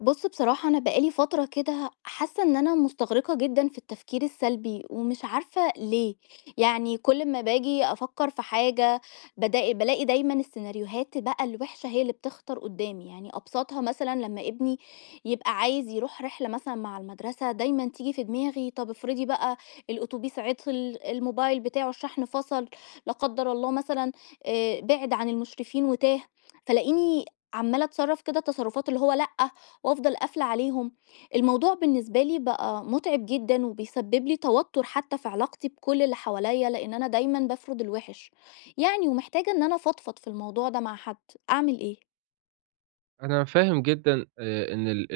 بُص، بصراحة أنا بقى لي فترة كده حاسة إن أنا مُستغرقة جدًا في التفكير السلبي، ومش عارفة ليه. يعني كل ما باجي أفكّر في حاجة بادا بالاقي دايمًا السيناريوهات بقى الوحشة هي اللي بتخطر قدّامي. يعني أبسطها مثلًا لمّا ابني يبقى عايز يروح رحلة مثلًا مع المدرسة دايمًا تيجي في دماغي طب افرضي بقى الأوتوبيس عطل، الموبايل بتاعه الشحن فصل، لا قدّر الله مثلًا، بِعد عن المشرفين وتاه، فالاقيني عمّالة أتصرّف كده تصرُّفات اللي هو لأ وأفضل قافلة عليهم. الموضوع بالنسبة لي بقى متعب جدًا وبيسبب لي توتر حتى في علاقتي بكل اللي حواليّا، لإن أنا دايمًا بافرض الوِحِش. يعني ومحتاجة إن أنا أفضفض في الموضوع ده مع حد، أعمل إيه؟ أنا فاهم جدًا إن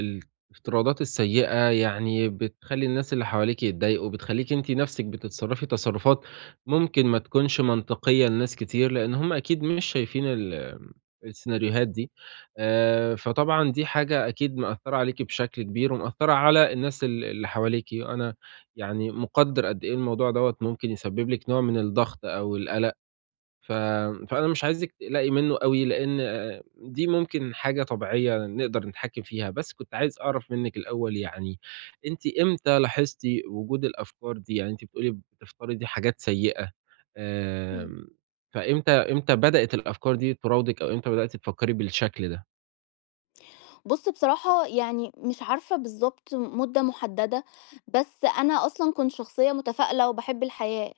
الافتراضات السيئة يعني بتخلّي الناس اللي حواليكِ يتضايقوا، بتخلّيكِ أنتِ نَفْسِك بتتصرّفي تصرُّفات ممكن ما تكونش منطقية لناس كتير، لإن هم أكيد مش شايفين السيناريوهات دي. فطبعًا دي حاجة أكيد مأثّرة عليكِ بشكل كبير ومأثّرة على الناس اللي حواليكِ، أنا يعني مُقدّر قد إيه الموضوع دوّة ممكن يسبّب لِك نوع من الضغط أو القلق. ف فأنا مش عايزِك تقلقي منّه أوي، لإن دي ممكن حاجة طبيعية نقدر نتحكّم فيها، بس كنت عايز أعرف منِّك الأول يعني أنتِ إمتى لاحظتِ وجود الأفكار دي؟ يعني أنتِ بتقولي بتفترضي حاجات سيئة. إمم. آمم، فإمتى بدأت الأفكار دي تراودِك أو إمتى بدأتِ تفكّري بالشكل ده؟ بُص، بصراحة يعني مش عارفة بالضبط مدة محددة، بس أنا أصلًا كنت شخصية متفائلة وباحب الحياة.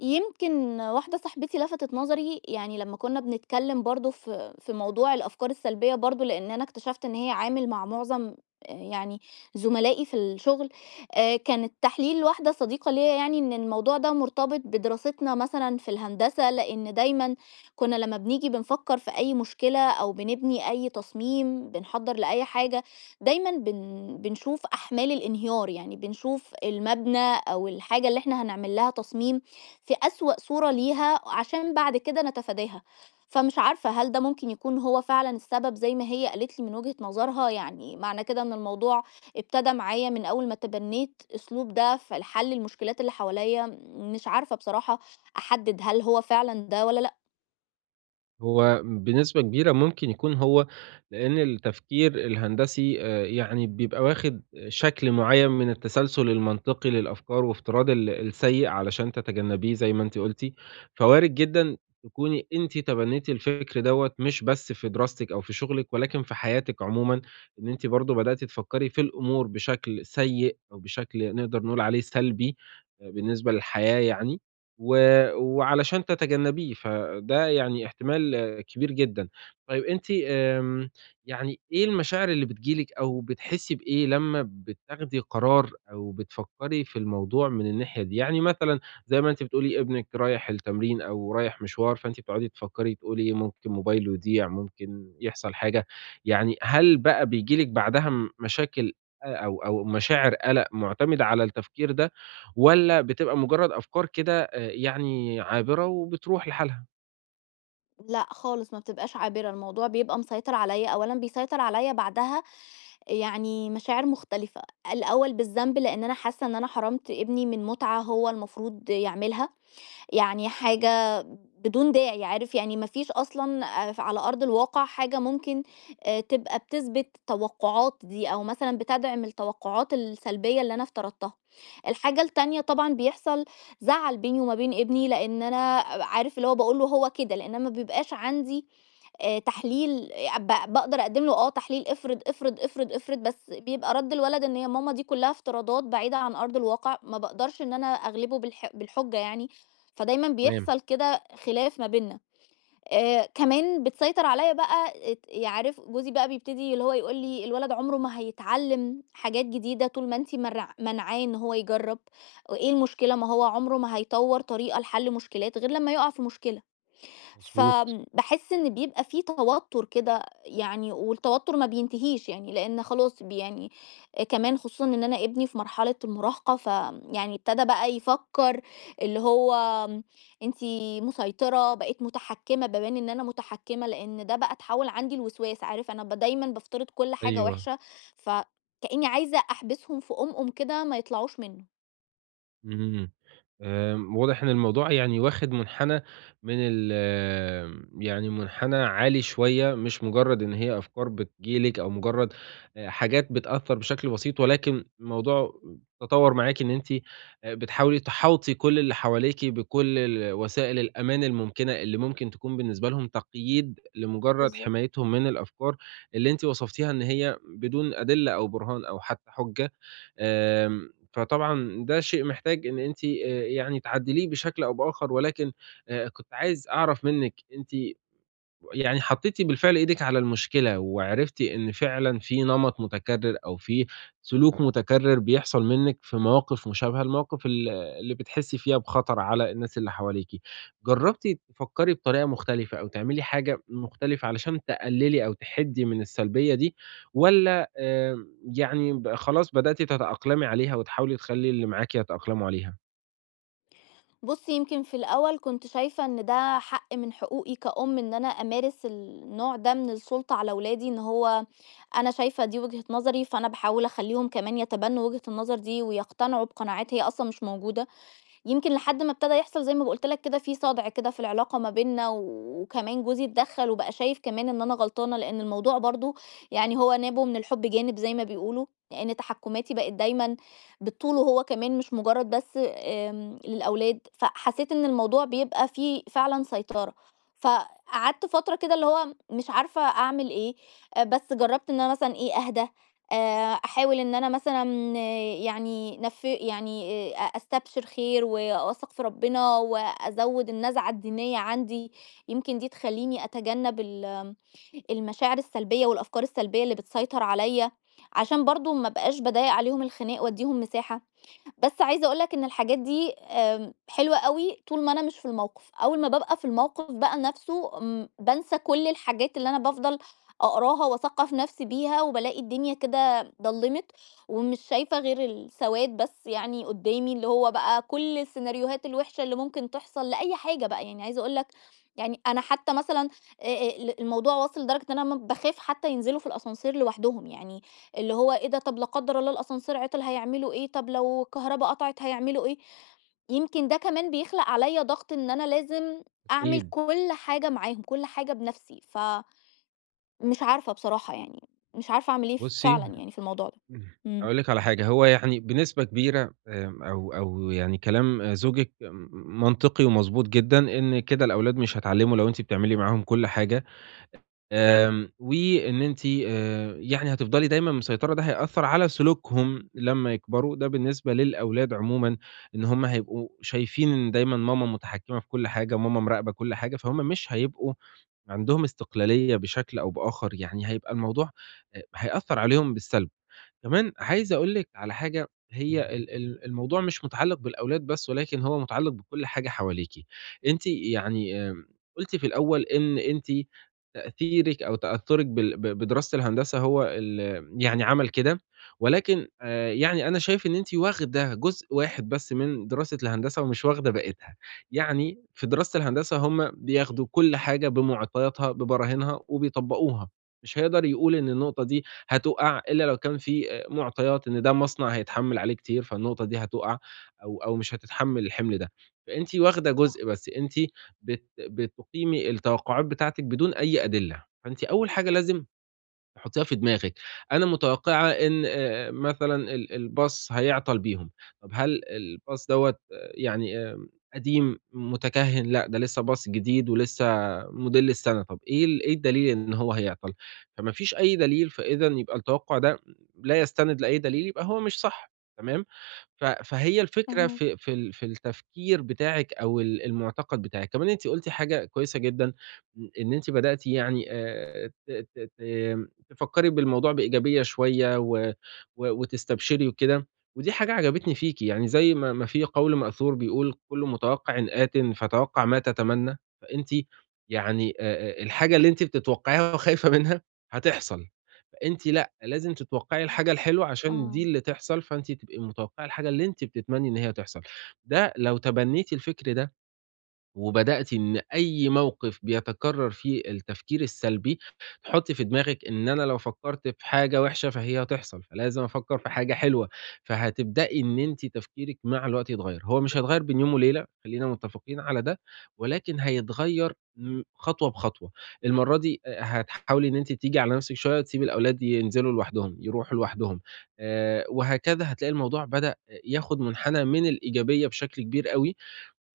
يمكن واحدة صاحبتي لفتت نظري يعني لما كنا بنتكلم برضو في موضوع الأفكار السلبية برضو لأن أنا اكتشفت إن هي عامل مع معظم، آه، يعني زملائي في الشغل. آه، كان التحليل واحدة صديقة ليا يعني إن الموضوع ده مرتبط بدراستنا مثلا في الهندسة لأن دايما كنا لما بنيجي بنفكر في أي مشكلة أو بنبني أي تصميم بنحضر لأي حاجة دايما بنشوف أحمال الانهيار، يعني بنشوف المبنى أو الحاجة اللي احنا هنعمل لها تصميم في أسوأ صورة ليها عشان بعد كده نتفاداها. فمش عارفة هل ده ممكن يكون هو فعلًا السبب زي ما هي قالت لي من وجهة نظرها؟ يعني معنى كده إن الموضوع ابتدى معايا من أول ما تبنيت أسلوب ده في لحل المشكلات اللي حواليّا. مش عارفة بصراحة أحدد هل هو فعلًا ده والّا لأ. هو بنسبة كبيرة ممكن يكون هو، لأن التفكير الهندسي يعني بيبقى واخد شكل معين من التسلسل المنطقي للأفكار وافتراض السيء علشان تتجنبيه زي ما انت قلتي، فوارد جدا تكوني انت تبنيتي الفكر دوت مش بس في دراستك او في شغلك ولكن في حياتك عموما، ان انت برضو بدأتي تفكري في الأمور بشكل سيء او بشكل نقدر نقول عليه سلبي بالنسبة للحياة يعني. وعلشان تتجنّبيه، فده يعني احتمال كبير جدًا. طيب أنتِ يعني إيه المشاعر اللي بتيجي لِك أو بتحسّي بإيه لمّا بتاخدي قرار أو بتفكّري في الموضوع من الناحية دي؟ يعني مثلًا زي ما أنتِ بتقولي إمم. ابنِك رايح التمرين أو رايح مشوار، فأنتِ بتقعدي تفكّري تقولي ممكن موبايله يضيع، ممكن يحصل حاجة. يعني هل بقى بييجي لِك بعدها مشاكل أ أو أو مشاعر قَلَق مُعتمدة على التفكير ده، والّا بتبقى مُجرّد أفكار كده يعني عابرة وبتروح لحالها؟ لأ خالص ما بتبقاش عابرة، الموضوع بيبقى مسيطر عليّا، أولًا بيسيطر عليّا بعدها يعني مشاعر مختلفة. الأول بالذنب لإن أنا حاسة إن أنا حرمت ابني من متعة هو المفروض يعملها. يعني حاجة بدون داعي عارف يعني ما فيش أصلًا، ف على أرض الواقع حاجة ممكن، تبقى بتثبت التوقعات دي، أو مثلًا بتدعم التوقعات السلبية اللي أنا افترضتها. الحاجة التانية طبعًا بيحصل زعل بيني وما بين ابني، لإن أنا آه، عارف اللي هو باقول له هو كده، لإن أنا ما بيبقاش عندي تحليل ب باقدر أقدم له آه تحليل افرض، افرض، افرض، افرض، بس بيبقى رَد الولد إن يا ماما دي كلّها افتراضات بعيدة عن أرض الواقع، ما باقدرش إن أنا أغلبه بالحجة يعني. فدايمًا تمام، بيحصل كده خلاف ما بيننا. كمان بتسيطر عليّا بقى ات يعرف جوزي بقى بيبتدي اللي هو يقول لي: "الولد عمره ما هيتعلّم حاجات جديدة طول ما أنتِ مرع مانعاه إن هو يجرّب، وإيه المشكلة ما هو عمره ما هيطوّر طريقة لحل مشكلات غير لمّا يُقع في مشكلة." مضبوط، فآمم باحس إن بيبقى في توتر كده يعني، والتوتر ما بينتهيش يعني، لإن خلاص ب يعني، كمان خصوصًا إن أنا ابني في مرحلة المراهقة، فيعني ابتدى بقى يفكّر اللي هو آمم، أنتِ مسيطرة، بقيت متحكمة، بابان إن أنا متحكمة، لإن ده بقى اتحوّل عندي لوسواس، عارف أنا ب دايمًا بافترض كل حاجة أيوه. وِحشة، فكإني عايزة أحبسهم في قُمقُم كده ما يطلعوش منه. اهم. واضح إن الموضوع يعني واخد منحنى من ال يعني منحنى عالي شوية، مش مجرد إن هي أفكار بتيجي لِك أو مجرد حاجات بتأثّر بشكل بسيط، ولكن الموضوع تطوّر معاكِ إن أنتِ بتحاولي تحاوطي كل اللي حواليكِ بكل وسائل الأمان الممكنة، اللي ممكن تكون بالنسبة لهم تقييد لمجرد بالضبط. حمايتهم من الأفكار اللي أنتِ وصفتيها إن هي بدون أدلة أو برهان أو حتى حجة. آمم، فطبعًا ده شيء محتاج إن أنتِ يعني تعدّليه بشكل أو بآخر، ولكن كنت عايز أعرف منِّك أنتِ يعني حطيتِ بالفعل إيدِك على المشكلة، وعرفتِ إن فعلًا في نمط متكرر أو في سلوك متكرر بيحصل منِّك في مواقف مشابهة لمواقف اللي بتحسي فيها بخطر على الناس اللي حواليكِ. جربتِ تفكري بطريقة مختلفة أو تعملي حاجة مختلفة علشان تقللي أو تحدي من السلبية دي، والّا يعني خلاص بدأتِ تتأقلمي عليها وتحاولي تخلّي اللي معاكِ يتأقلموا عليها؟ بُصّي، يمكن في الأول كنت شايفة إن ده حق من حقوقي كأم إن أنا أمارس النوع ده من السُلطة على ولادي، إن هو أنا شايفة دي وجهة نظري، فأنا باحاول أخلّيهم كمان يتبنّوا وجهة النظر دي ويقتنعوا بقناعات هي أصلًا مش موجودة. يمكن لحد ما ابتدى يحصل زي ما قُلت لك كده في صَدْع كده في العلاقة ما بيننا، و- وكمان جوزي اتدخّل وبقى شايف كمان إن أنا غلطانة، لإن الموضوع برضه يعني هو نابه من الحُب جانب زي ما بيقولوا، لإن تحكُّماتي بقت دايمًا بالطول وهو كمان مش مجرّد بس آمم للأولاد، فحسيت إن الموضوع بيبقى فيه فعلًا سيطرة. فقعدت فترة كده اللي هو مش عارفة أعمل إيه. بس جرّبت إن أنا مثلًا إيه أهدى، آآ أحاول إن أنا مثلًا يعني نف يعني أستبشر خير وأثق في ربنا وأزوّد النزعة الدينية عندي، يمكن دي تخلّيني أتجنّب ال المشاعر السلبية والأفكار السلبية اللي بتسيطر عليّا، عشان برضه ما أبقاش باضايق عليهم الخناق وأدّيهم مساحة. بس عايزة أقول لك إن الحاجات دي آمم، حلوة أوي طول ما أنا مش في الموقف، أول ما بابقى في الموقف بقى نَفْسه بانسى كل الحاجات اللي أنا بافضل أقراها وأثقّف نَفْسي بيها، وبالاقي الدنيا كده ضلِّمت ومش شايفة غير السواد بس يعني قدّامي، اللي هو بقى كل السيناريوهات الوحشة اللي ممكن تحصل لأي حاجة بقى. يعني عايزة أقول لك يعني أنا حتى مثلًا، ل الموضوع واصل لدرجة إن أنا م باخاف حتى ينزلوا في الascenseur لوحدهم، يعني اللي هو إيه ده طب لا قدر الله الأسانسير عطل هيعملوا إيه، طب لو الكهربا قطعت هيعملوا إيه. يمكن ده كمان بيخلق عليَّ ضغط إن أنا لازم أعمل أكيد. كل حاجة معاهم، كل حاجة بنفسي، فمش عارفة بصراحة يعني، مش عارفة أعمل إيه ف بُصّي، فعلًا يعني في الموضوع ده. إمم، إمم. هاقول لِك على حاجة، هو يعني بنسبة كبيرة أو يعني كلام زوجِك منطقي ومضبوط جدًا، إن كده الأولاد مش هيتعلموا لو أنتِ بتعملي معاهم كل حاجة. وإن أنتِ يعني هتفضلي دايمًا مسيطرة، ده هيأثّر على سلوكهم لمّا يكبروا، ده بالنسبة للأولاد عمومًا، إن هُم هيبقوا شايفين إن دايمًا ماما متحكمة في كل حاجة، ماما مراقبة كل حاجة، فهُم مش هيبقوا عندهم استقلالية بشكل أو بآخر، يعني هيبقى الموضوع هيأثّر عليهم بالسلب. كمان عايز أقول لِك على حاجة، هي ال ال الموضوع مش متعلّق بالأولاد بس، ولكن هو متعلّق بكل حاجة حواليكِ. أنتِ يعني قُلتِ في الأول إن أنتِ تأثيرِك أو تأثُّرِك بال ب بدراسة الهندسة هو يعني عمل كده، ولكن يعني أنا شايف إن أنتِ واخدة جزء واحد بس من دراسة الهندسة ومش واخدة بقيتها. يعني في دراسة الهندسة هم بياخدوا كل حاجة بمعطياتها، ببراهينها وبيطبّقوها، مش هيقدر يقول إن النقطة دي هتُقع إلا لو كان في مُعطيات إن ده مصنع هيتحمّل عليه كتير، فالنقطة دي هتُقع أو مش هتتحمّل الحِمل ده. فأنتِ واخدة صح، جزء بس، أنتِ بتُقيمي التوقعات بتاعتِك بدون أي أدلة. فأنتِ أول حاجة لازم حُطّيها في دماغِك، أنا متوقعة إن مثلًا الباص هيعطل بيهم، طب هل الباص دوّة يعني قديم، متكهّن، لأ ده لسه باص جديد ولسه موديل السنة، طب إيه إيه الدليل إن هو هيعطل؟ فما فيش أي دليل، فإذًا يبقى التوقُّع ده لا يستند لأي دليل، يبقى هو مش صح، تمام؟ فهي الفكرة فاهماك، في في ال في التفكير بتاعِك أو المُعتقد بتاعِك. كمان أنتِ قُلتِ حاجة كويسة جدًا، إن أنتِ بدأتِ يعني ت ت ت تفكّري بالموضوع بإيجابية شوية و و وتستبشري وكده، ودي حاجة عجبتني فيكِ. يعني زي ما ما في قول مأثور بيقول: "كل متوقِّعٍ آتٍ، فتوقَّع ما تتمنّى." فأنتِ يعني الحاجة اللي أنتِ بتتوقّعيها وخايفة منها هتحصل. فأنتِ لأ، لازم تتوقّعي الحاجة الحلوة عشان دي آه، اللي تحصل، فأنتِ تبقي متوقّعة الحاجة اللي أنتِ بتتمني إن هي تحصل. ده لو تبنّيتِ الفكر ده وبدأتِ إن أي موقف بيتكرر فيه التفكير السلبي، تحطّي في دماغِك إن أنا لو فكرت في حاجة وحشة فهي هتحصل، فلازم أفكر في حاجة حلوة، فهتبدئي إن أنتِ تفكيرِك مع الوقت يتغير، هو مش هيتغير بين يوم وليلة، خلّينا متفقين على ده، ولكن هيتغير خطوة بخطوة، المرّة دي هتحاولي إن أنتِ تيجي على نفسِك شوية وتسيبي الأولاد ينزلوا لوحدهم، يروحوا لوحدهم. وهكذا هتلاقي الموضوع بدأ ياخد منحنى من الإيجابية بشكل كبير أوي.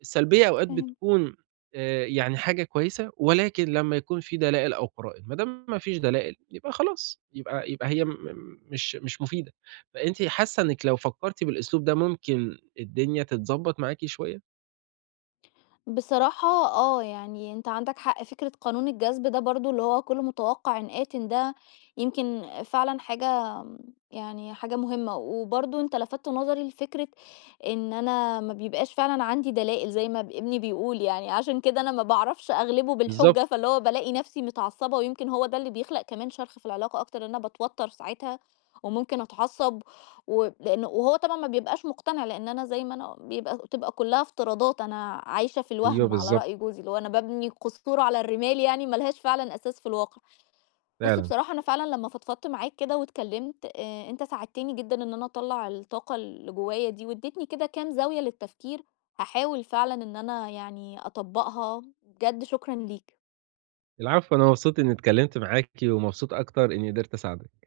السلبية أوقات فاهم. بتكون يعني حاجة كويسة، ولكن لمّا يكون في دلائل أو قرائن، ما دام ما فيش دلائل يبقى خلاص، يبقى هي مش مفيدة. فأنتِ حاسة إنِّك لو فكرتِ بالأسلوب ده ممكن الدنيا تتضبّط معاكِ شوية؟ بصراحة آه، يعني أنت عندك حق فكرة قانون الجذب ده برضو اللي هو كل متوقع آتٍ ده يمكن فعلًا حاجة يعني حاجة مهمة، وبرضو أنت لفتت نظري لفكرة إن أنا ما بيبقاش فعلًا عندي دلائل زي ما ب ابني بيقول يعني، عشان كده أنا ما باعرفش أغلبه بالضبط، بالحجة، فاللي هو بالاقي نفسي متعصبة ويمكن هو ده اللي بيخلق كمان شرخ في العلاقة أكتر، إن أنا باتوتر ساعتها وممكن أتعصب و لإنه وهو طبعًا ما بيبقاش مقتنع، لإن أنا زي ما أنا بتبقى كلّها افتراضات، أنا عايشة في أيوه الوهم على بالضبط، رأي جوزي، اللي هو أنا بابني قصور على الرمال يعني ما لهاش فعلًا أساس في الواقع. بُص، فعلًا. بصراحة أنا فعلًا لمّا فضفضت معاك كده واتكلّمت، أنت ساعدتني جدًا إن أنا أطلّع الطاقة اللي جوايا دي، وادّيتني كده كام زاوية للتفكير. هاحاول فعلًا إن أنا يعني أطبّقها، بجد شكرًا ليك. العفو، أنا مبسوط إنّي اتكلمت معاكِ ومبسوط أكتر إنّي قدرت أساعدِك.